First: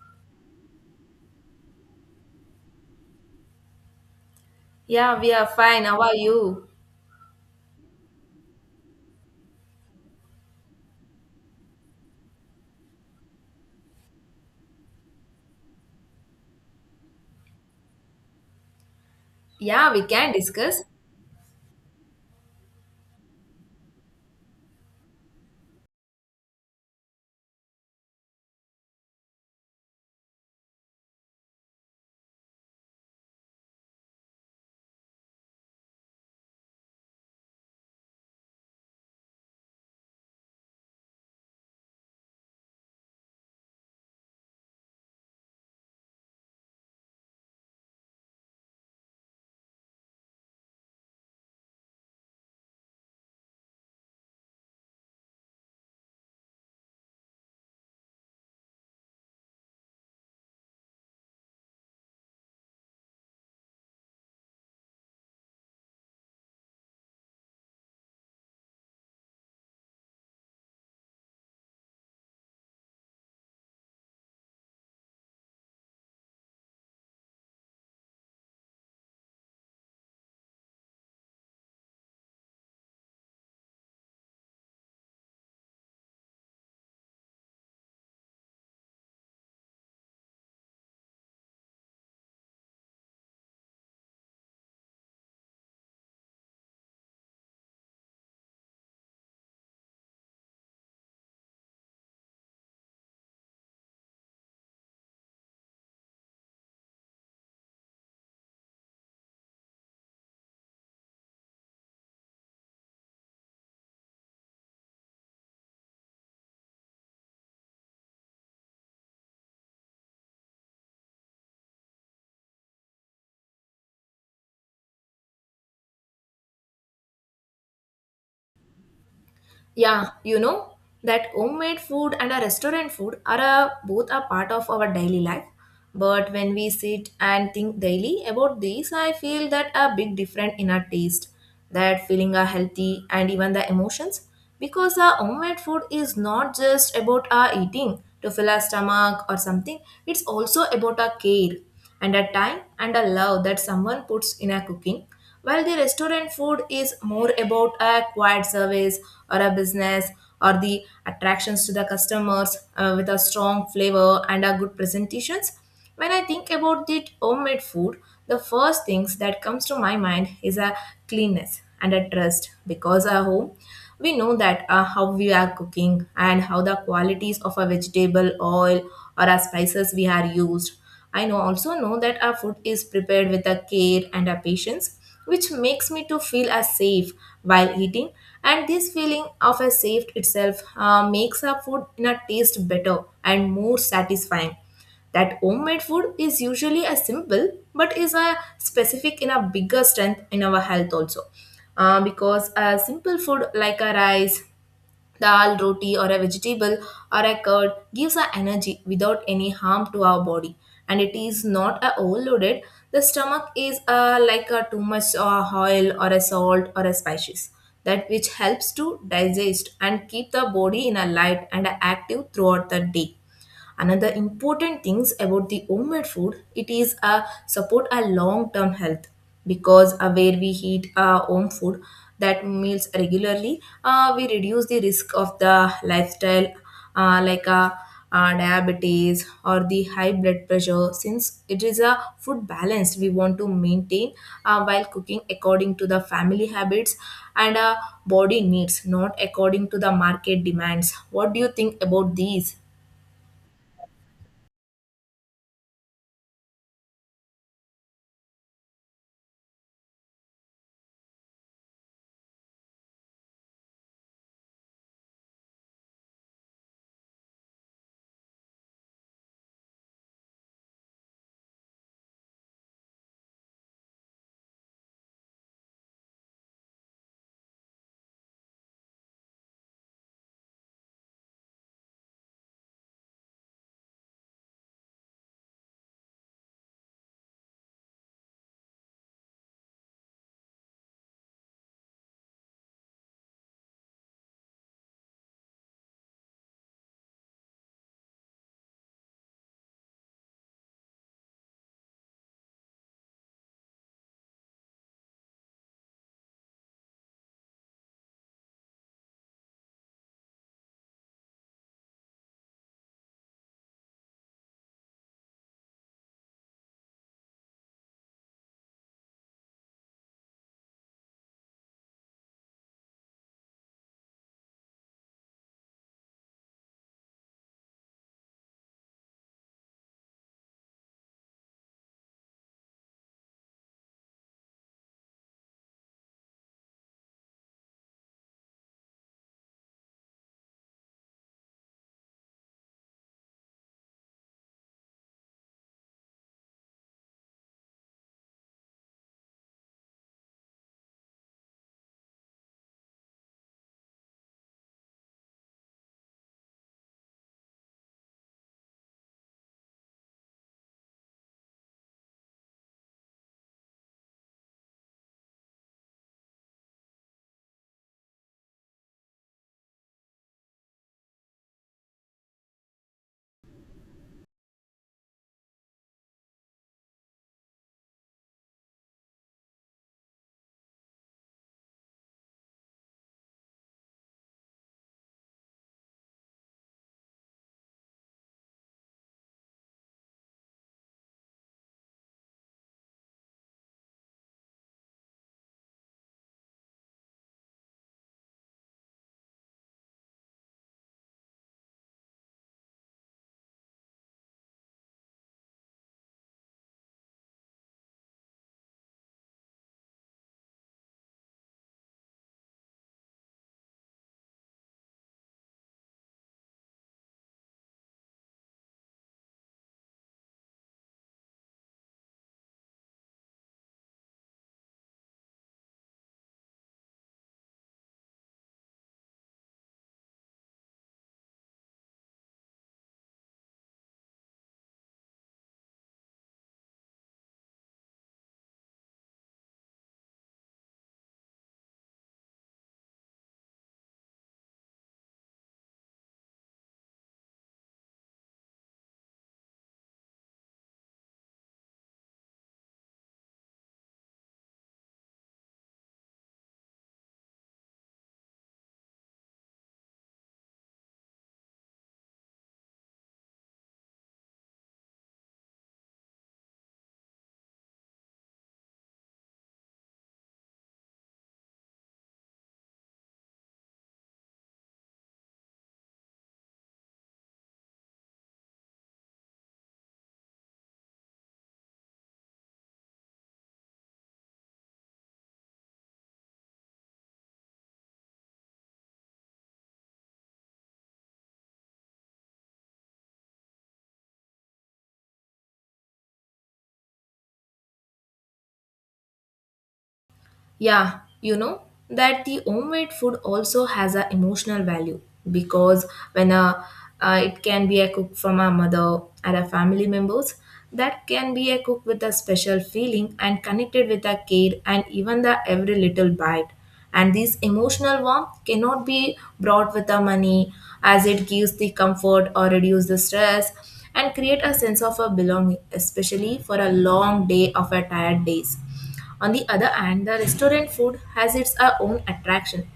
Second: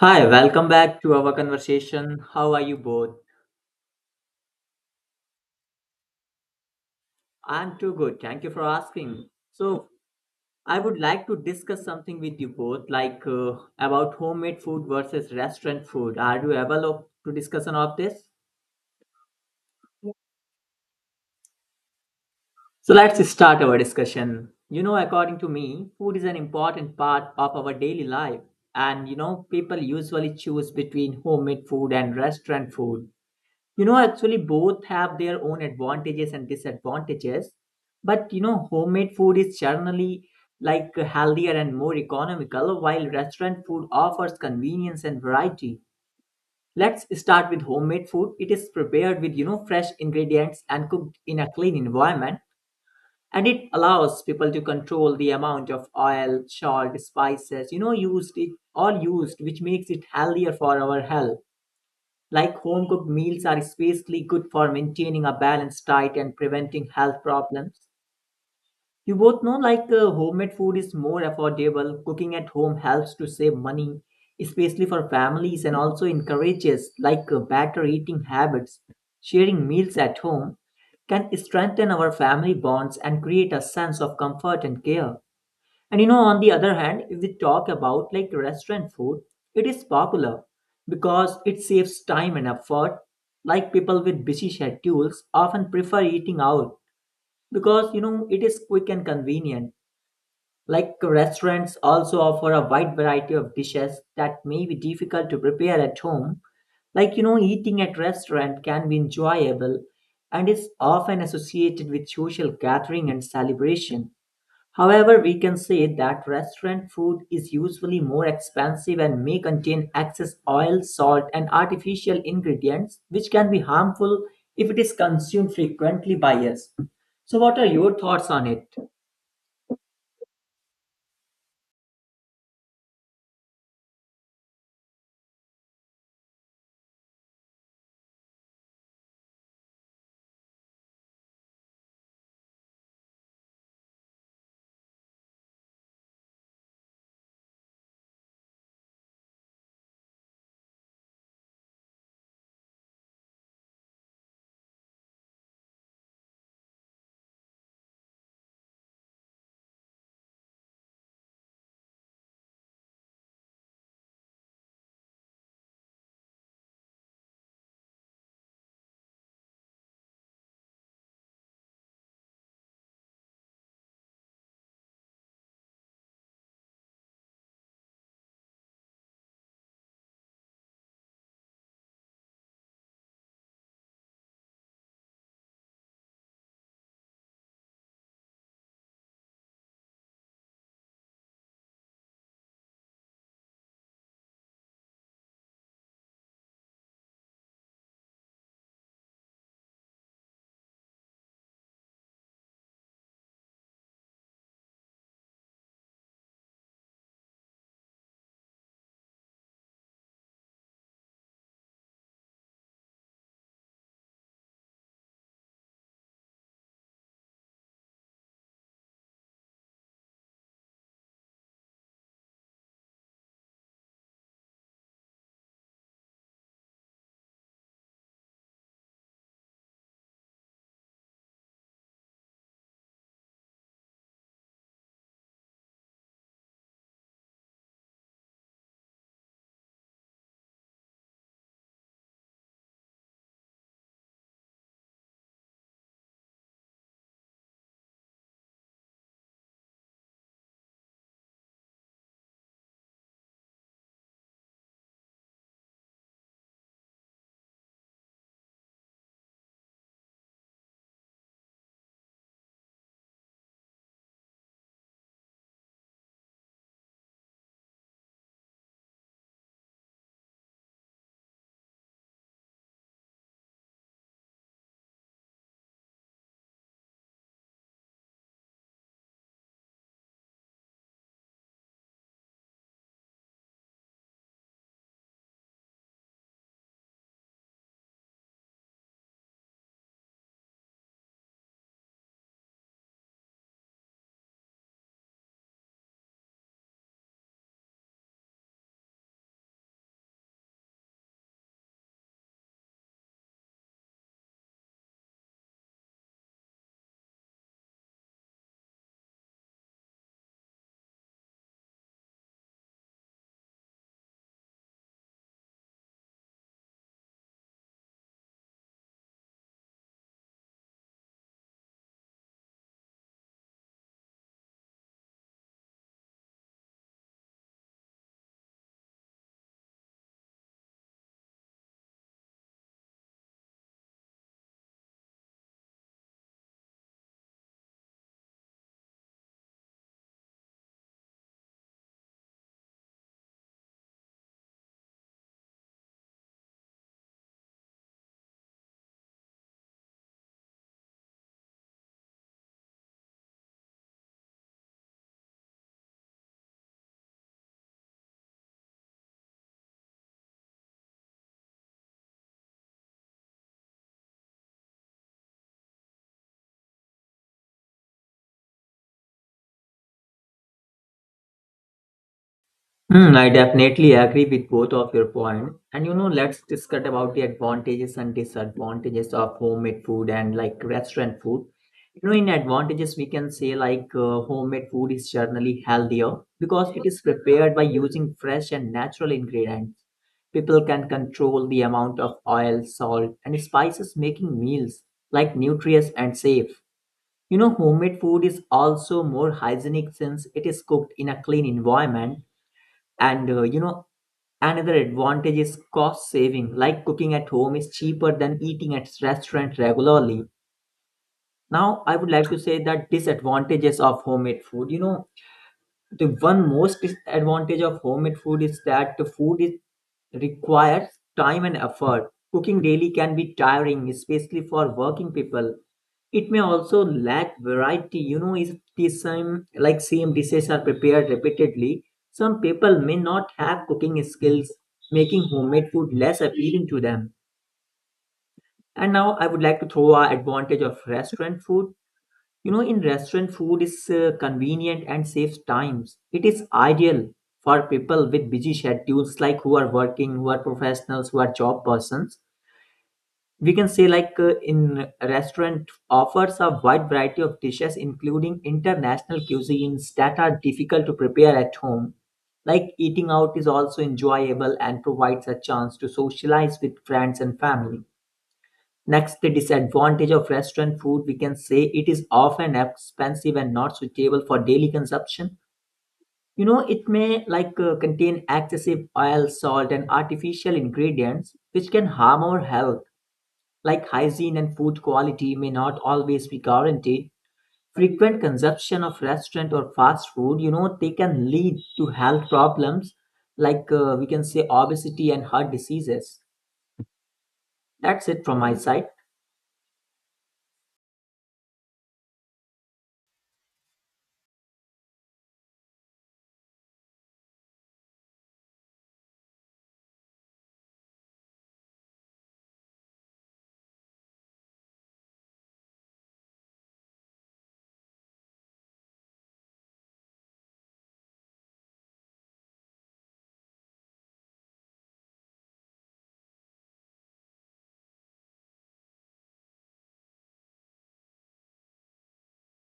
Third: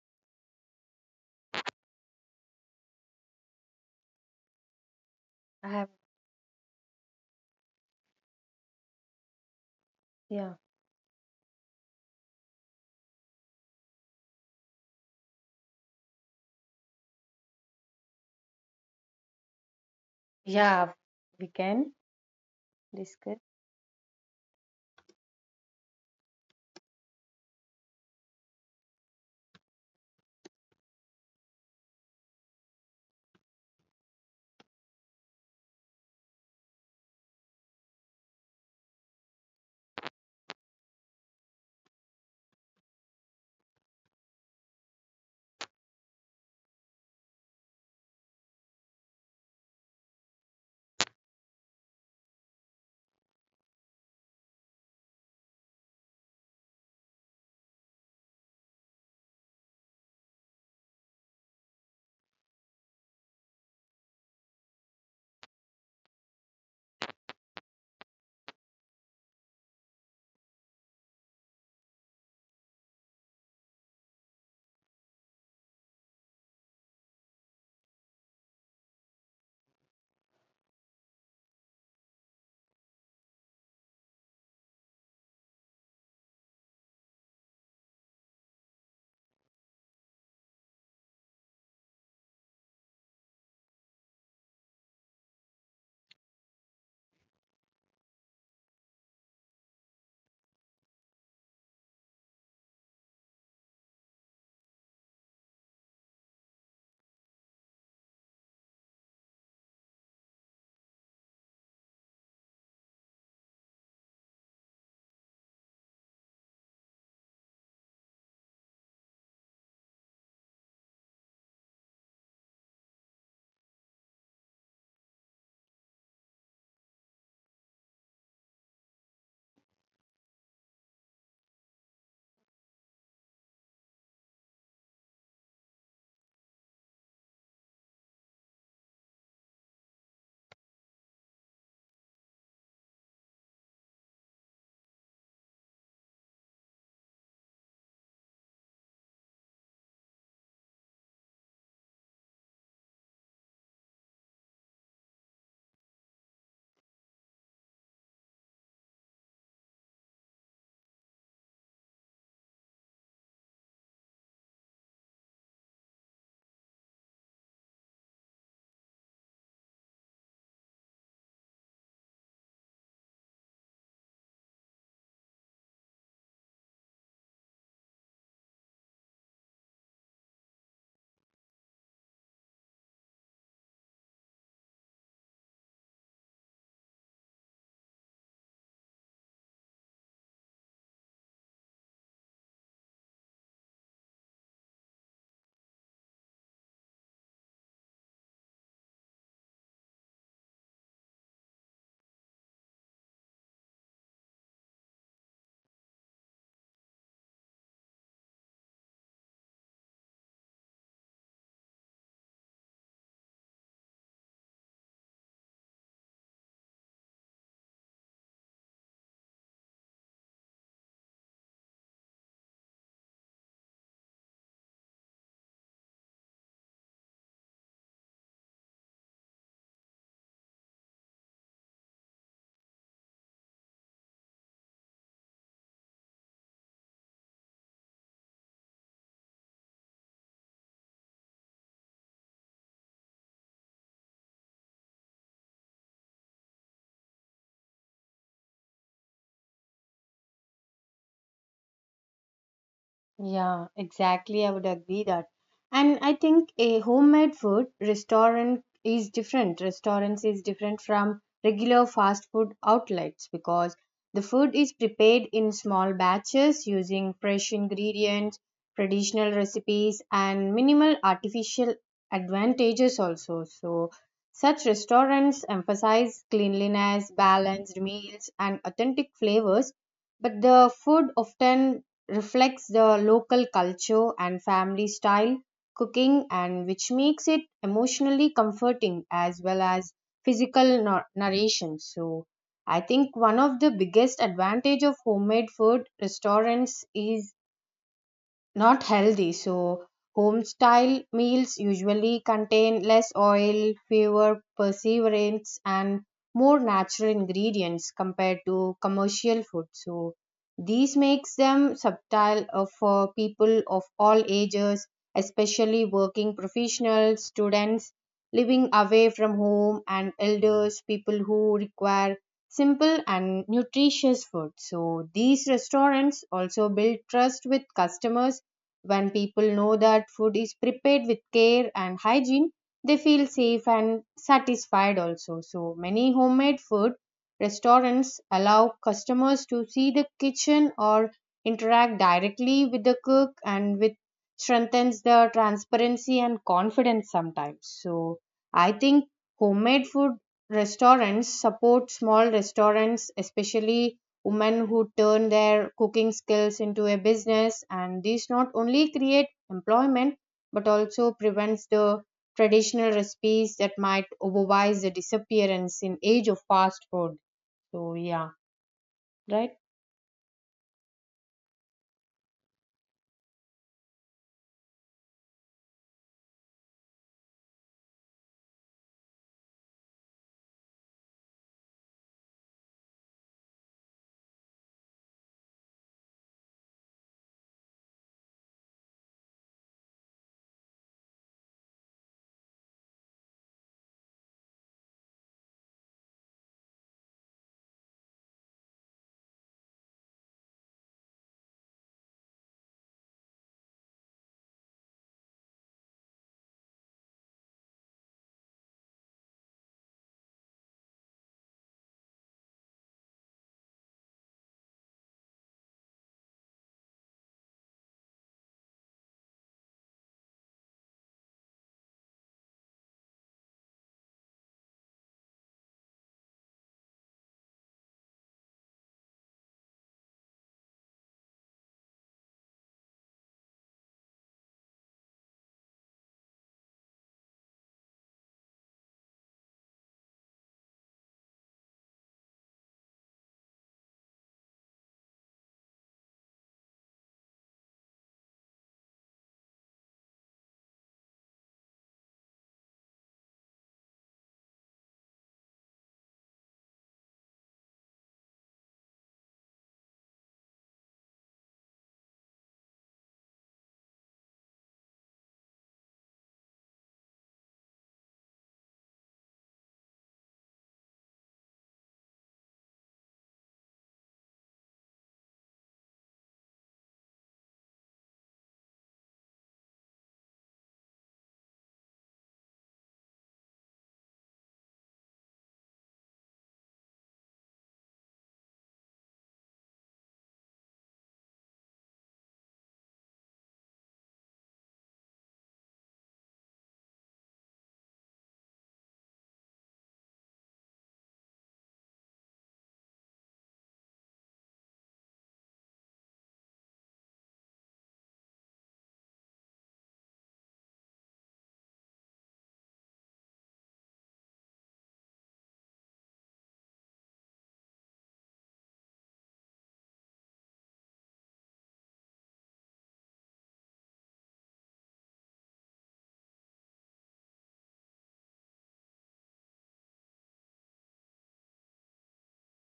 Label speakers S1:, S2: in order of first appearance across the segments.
S1: Hi, welcome back to our conversation. How are you both?
S2: Yeah, we are
S3: I
S2: fine.
S3: have,
S2: How are you?
S1: I'm too good. Thank you for asking. So,
S3: yeah,
S1: I would like to discuss something with you both, about homemade food versus restaurant food. Are you available to discussion of this?
S2: Yeah, we can discuss.
S3: yeah, we can
S1: So, let's
S3: discuss.
S1: start our discussion. You know, according to me, food is an important part of our daily life, and you know, people usually choose between homemade food and restaurant food. You know, actually, both have their own advantages and disadvantages. But you know, homemade food is generally like healthier and more economical, while restaurant food offers convenience and variety. Let's start with homemade food. It is prepared with you know fresh ingredients and cooked in a clean environment, and it allows people to control the amount of oil, salt, spices you know used it all used, which makes it healthier for our health. Like home cooked meals are especially good for maintaining a balanced diet and preventing health problems. You both know homemade food is more affordable. Cooking at home helps to save money, especially for families and also encourages better eating habits. Sharing meals at home can strengthen our family bonds and create a sense of comfort and care. And you know, on the other hand, if we talk about like restaurant food, it is popular because it saves time and effort. Like people with busy schedules often prefer eating out because you know it is quick and convenient. Like restaurants also offer a wide variety of dishes that may be difficult to prepare at home. Like you know, eating at restaurant can be enjoyable and is often associated with social gathering and celebration. However, we can say that restaurant food is usually more expensive and may contain excess oil, salt, and artificial ingredients, which can be harmful if it is consumed frequently by us. So, what are your thoughts on it?
S2: Yeah, you know that homemade food and a restaurant food are a, both a part of our daily life. But when we sit and think daily about this, I feel that a big difference in our taste, that feeling are healthy and even the emotions. Because our homemade food is not just about our eating to fill our stomach or something. It's also about our care and a time and a love that someone puts in our cooking. While the restaurant food is more about a quiet service or a business or the attractions to the customers with a strong flavor and a good presentations, when I think about the homemade food, the first things that comes to my mind is a cleanness and a trust because at home we know that how we are cooking and how the qualities of a vegetable oil or our spices we are used. I know also know that our food is prepared with a care and a patience which makes me to feel as safe while eating, and this feeling of a safe itself makes our food in a taste better and more satisfying. That homemade food is usually a simple but is a specific in a bigger strength in our health also. Because a simple food like a rice, Dal, roti, or a vegetable or a curd gives us energy without any harm to our body, and it is not a overloaded. The stomach is like a too much oil or a salt or a spices that which helps to digest and keep the body in a light and active throughout the day. Another important things about the homemade food, it is a support our long-term health because where we eat our home food, that meals regularly, we reduce the risk of the lifestyle, uh, like uh, diabetes or the high blood pressure since it is a food balance we want to maintain while cooking according to the family habits and body needs, not according to the market demands. What do you think about these?
S3: Yeah, exactly. I would agree that. And I think a homemade food restaurant is different. Restaurants is different from regular fast food outlets because the food is prepared in small batches using fresh ingredients, traditional recipes, and minimal artificial advantages also. So such restaurants emphasize cleanliness, balanced meals, and authentic flavors, but the food often reflects the local culture and family style cooking, and which makes it emotionally comforting as well as physical narration. So I think one of the biggest advantage of homemade food restaurants is not healthy. So home style meals usually contain less oil, fewer perseverance, and more natural ingredients compared to commercial food. So these makes them subtle, for people of all ages, especially working professionals, students living away from home, and elders people who require simple and nutritious food. So these restaurants also build trust with customers. When people know that food is prepared with care and hygiene, they feel safe and satisfied also. So, many homemade food restaurants allow customers to see the kitchen or interact directly with the cook, and with strengthens the transparency and confidence sometimes. So, I think homemade food restaurants support small restaurants, especially women who turn their cooking skills into a business, and these not only create employment but also prevents the traditional recipes that might otherwise disappearance in age of fast food. So yeah, right.
S1: Hmm, I definitely agree with both of your point. And you know, let's discuss about the advantages and disadvantages of homemade food and like restaurant food. You know, in advantages, we can say homemade food is generally healthier because it is prepared by using fresh and natural ingredients. People can control the amount of oil, salt, and spices, making meals like nutritious and safe. You know, homemade food is also more hygienic since it is cooked in a clean environment and you know, another advantage is cost saving. Like cooking at home is cheaper than eating at restaurant regularly. Now, I would like to say that disadvantages of homemade food. You know, the one most disadvantage of homemade food is that the food is requires time and effort. Cooking daily can be tiring, especially for working people. It may also lack variety. You know, if the same dishes are prepared repeatedly, some people may not have cooking skills, making homemade food less appealing to them. And now I would like to throw our advantage of restaurant food. You know, in restaurant food is convenient and saves times. It is ideal for people with busy schedules, like who are working, who are professionals, who are job persons. We can say in restaurant offers a wide variety of dishes, including international cuisines that are difficult to prepare at home. Like eating out is also enjoyable and provides a chance to socialize with friends and family. Next, the disadvantage of restaurant food, we can say it is often expensive and not suitable for daily consumption. You know, it may contain excessive oil, salt, and artificial ingredients, which can harm our health. Like hygiene and food quality may not always be guaranteed. Frequent consumption of restaurant or fast food, you know, they can lead to health problems we can say obesity and heart diseases. That's it from my side.
S2: Yeah, you know that the homemade food also has an emotional value because when a, it can be a cook from a mother and a family members, that can be a cook with a special feeling and connected with a care and even the every little bite. And this emotional warmth cannot be brought with the money, as it gives the comfort or reduce the stress and create a sense of a belonging, especially for a long day of a tired days. On the other hand, the restaurant food has its own attraction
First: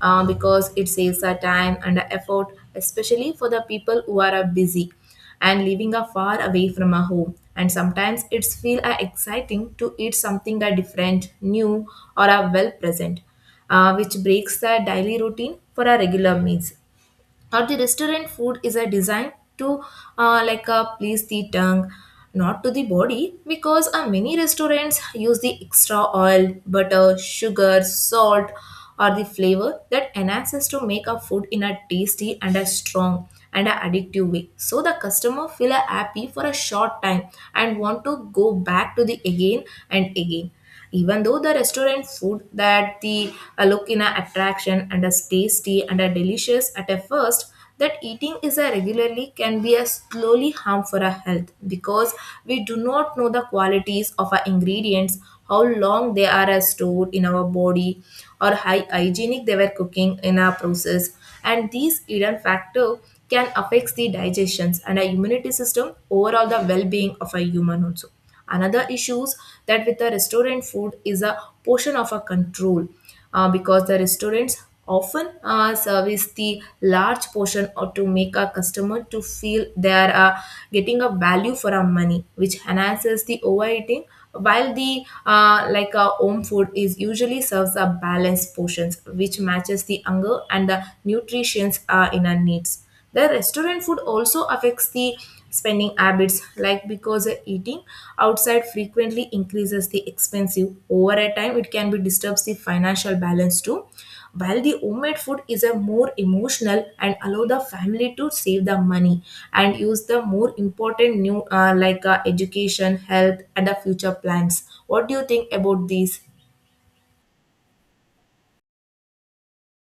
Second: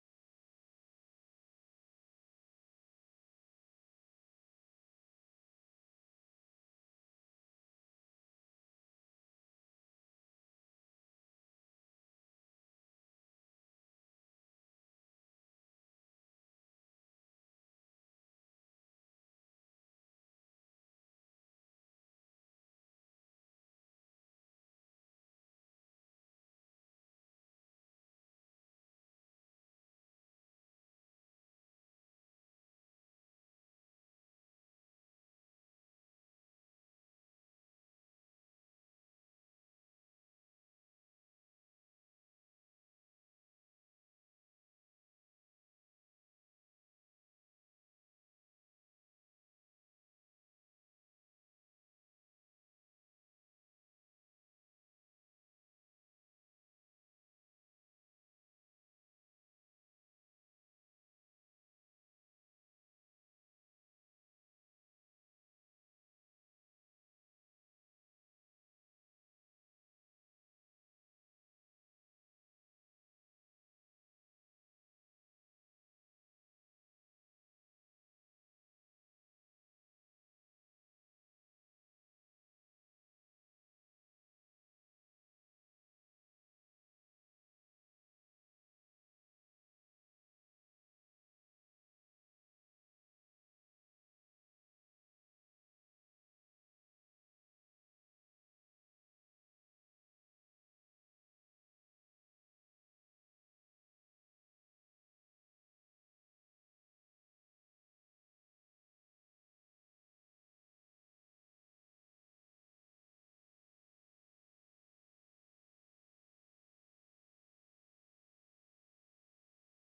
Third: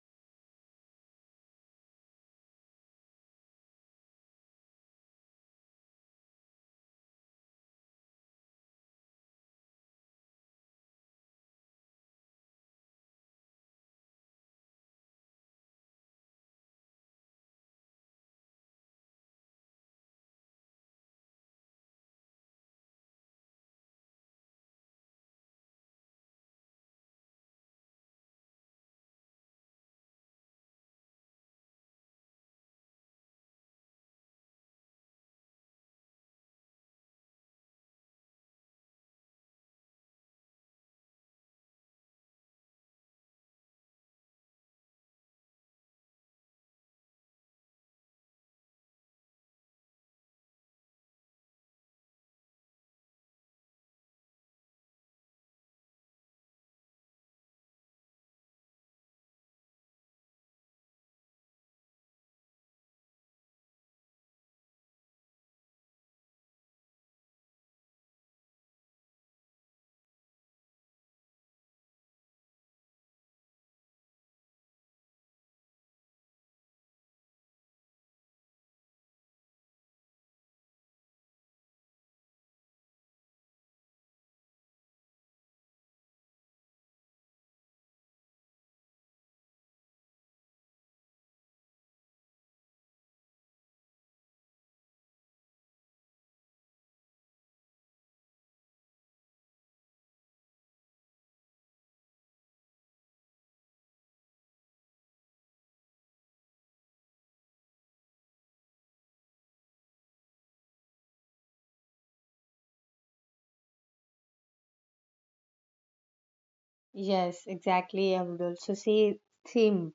S2: because it saves our time and our effort, especially for the people who are busy and living far away from our home. And sometimes it's feel exciting to eat something different, new, or well present, which breaks the daily routine for our regular meals, or the restaurant food is a designed to please the tongue, not to the body, because many restaurants use the extra oil, butter, sugar, salt or the flavor that enhances to make a food in a tasty and a strong and a addictive way, so the customer feel a happy for a short time and want to go back to the again and again. Even though the restaurant food that the look in a attraction and as tasty and a delicious at a first, that eating is a regularly can be a slowly harm for our health because we do not know the qualities of our ingredients, how long they are stored in our body or how hygienic they were cooking in our process, and these hidden factor can affect the digestions and our immunity system, overall the well-being of a human also. Another issues that with the restaurant food is a portion of a control, because the restaurants often service the large portion or to make a customer to feel they are getting a value for our money, which enhances the overeating, while the like our home food is usually serves a balanced portions which matches the hunger and the nutrients in our needs. The restaurant food also affects the spending habits, like because eating outside frequently increases the expensive. Over a time, it can be disturbs the financial balance too. While the homemade food is a more emotional and allow the family to save the money and use the more important new, education, health, and the future plans. What do you think about these?
S3: Yes, exactly, I would also say same.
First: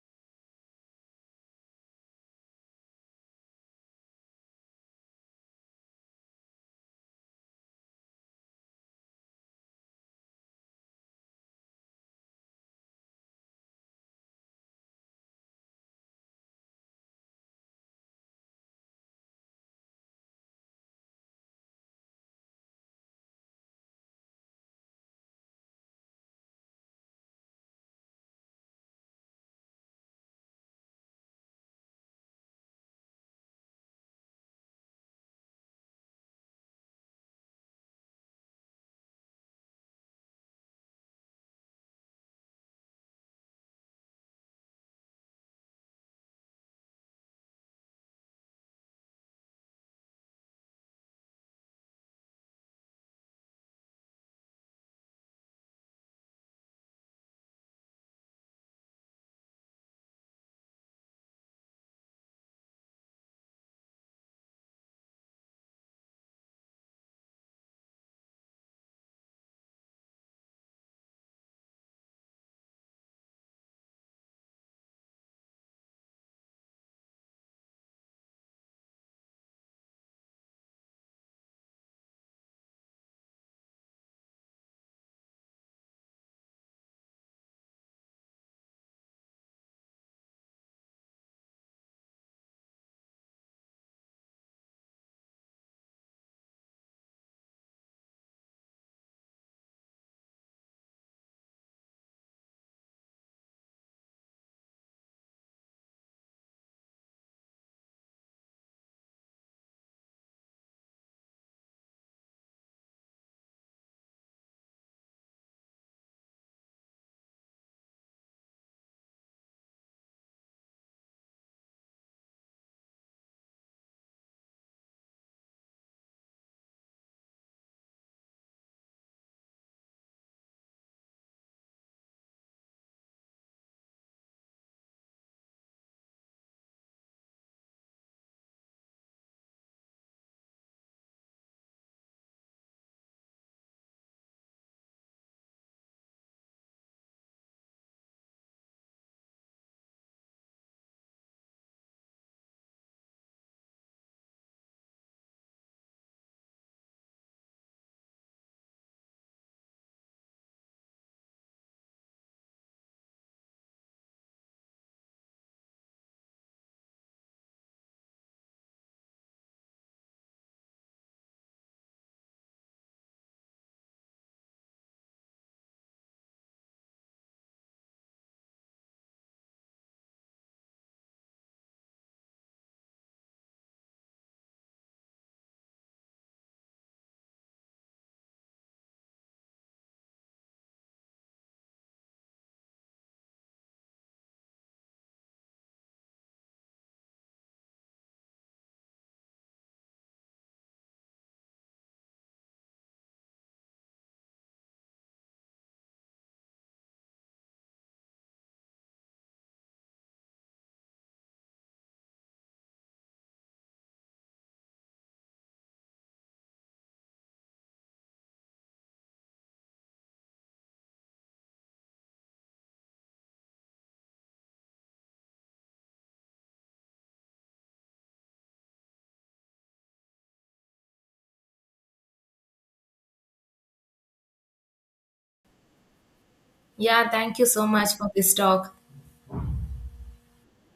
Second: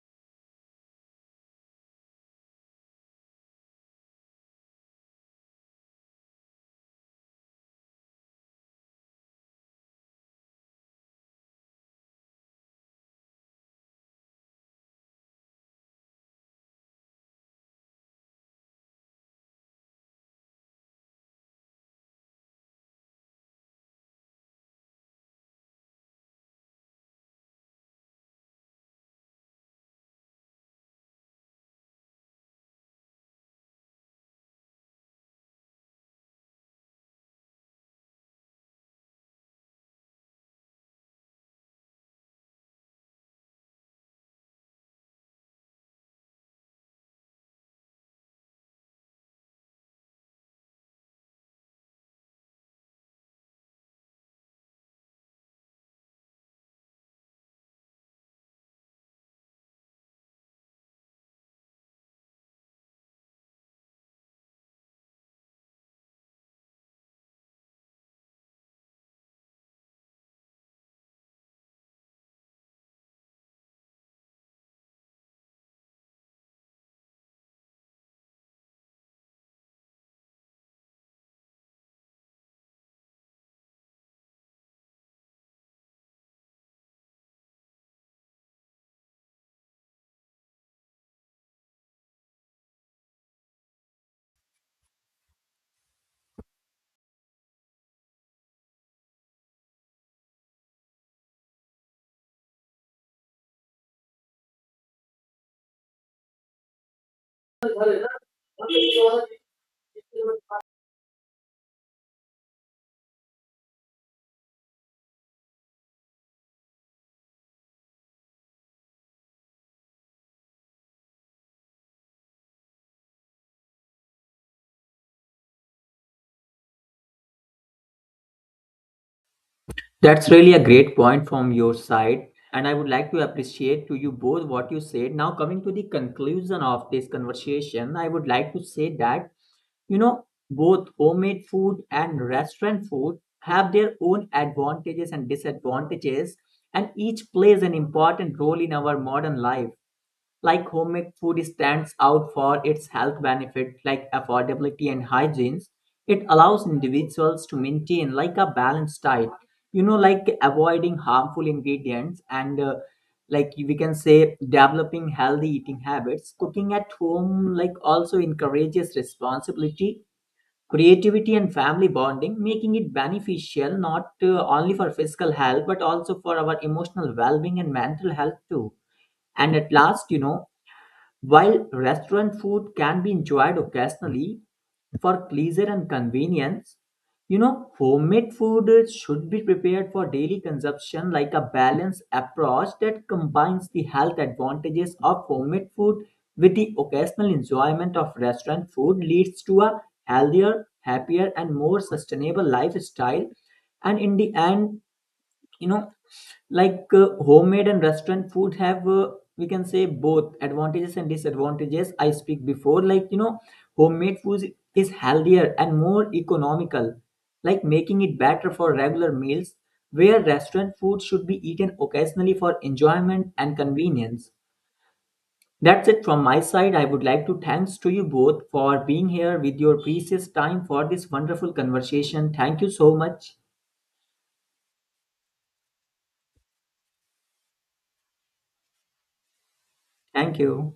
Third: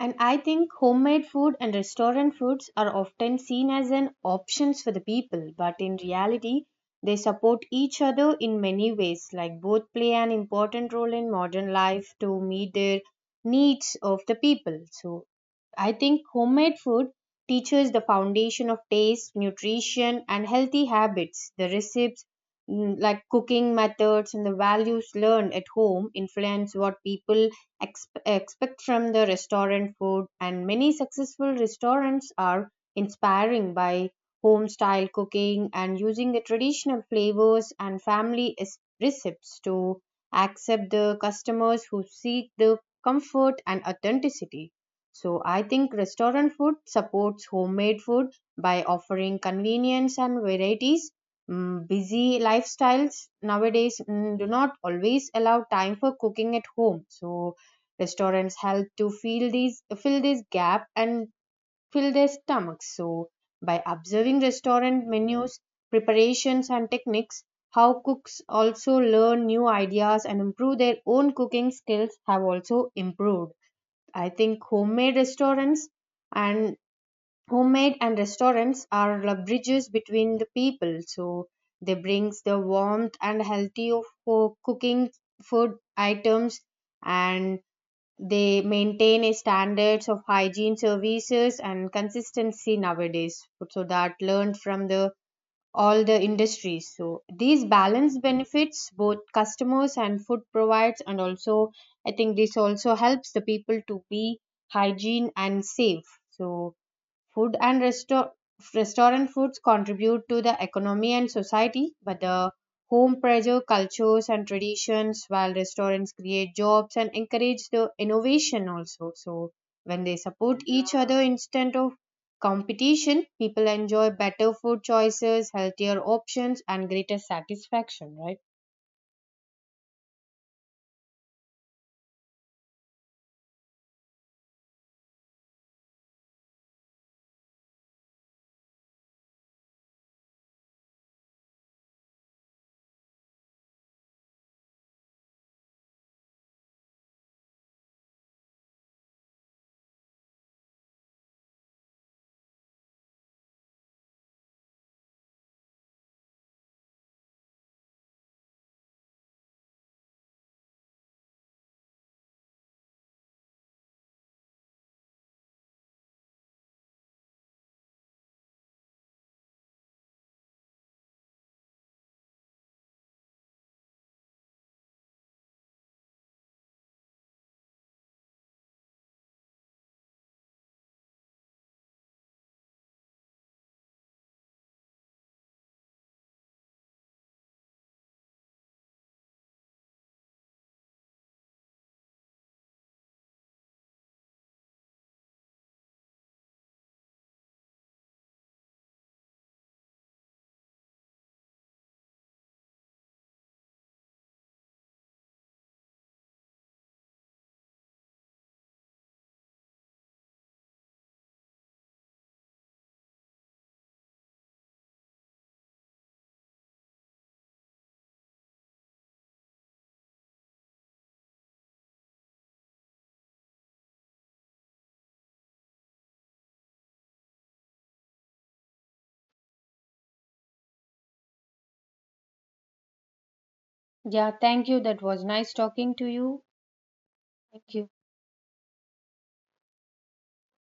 S3: And I think homemade food and restaurant foods are often seen as an options for the people, but in reality, they support each other in many ways. Like both play an important role in modern life to meet their needs of the people. So I think homemade food teaches the foundation of taste, nutrition, and healthy habits. The recipes, like cooking methods, and the values learned at home influence what people expect from the restaurant food, and many successful restaurants are inspiring by home style cooking and using the traditional flavors and recipes to accept the customers who seek the comfort and authenticity. So I think restaurant food supports homemade food by offering convenience and varieties. Busy lifestyles nowadays do not always allow time for cooking at home, so restaurants help to fill this gap and fill their stomachs. So by observing restaurant menus, preparations, and techniques, how cooks also learn new ideas and improve their own cooking skills have also improved. I think homemade restaurants and homemade and restaurants are the bridges between the people. So they brings the warmth and healthy of for cooking food items, and they maintain a standards of hygiene services and consistency nowadays, so that learned from the all the industries. So these balance benefits both customers and food provides, and also I think this also helps the people to be hygiene and safe. So Food and resto- restaurant foods contribute to the economy and society, but the home pressure, cultures, and traditions, while restaurants create jobs and encourage the innovation also. So, when they support each other instead of competition, people enjoy better food choices, healthier options, and greater satisfaction, right?
S1: That's really a great point from your side, and I would like to appreciate to you both what you said. Now, coming to the conclusion of this conversation, I would like to say that you know both homemade food and restaurant food have their own advantages and disadvantages, and each plays an important role in our modern life. Like homemade food stands out for its health benefit like affordability and hygiene. It allows individuals to maintain like a balanced diet, you know, like avoiding harmful ingredients and like we can say developing healthy eating habits. Cooking at home like also encourages responsibility, creativity and family bonding, making it beneficial not only for physical health but also for our emotional well-being and mental health too. And at last, you know, while restaurant food can be enjoyed occasionally for pleasure and convenience, you know, homemade food should be prepared for daily consumption like a balanced approach that combines the health advantages of homemade food with the occasional enjoyment of restaurant food leads to a healthier, happier, and more sustainable lifestyle. And in the end, you know homemade and restaurant food have we can say both advantages and disadvantages I speak before like you know homemade food is healthier and more economical like making it better for regular meals where restaurant food should be eaten occasionally for enjoyment and convenience. That's it from my side. I would like to thanks to you both for being here with your precious time for this wonderful conversation. Thank you so much.
S3: Yeah, thank you. That was nice talking to you.
S2: Yeah, thank you so
S3: Thank you.
S2: much for this talk.
S1: Thank you.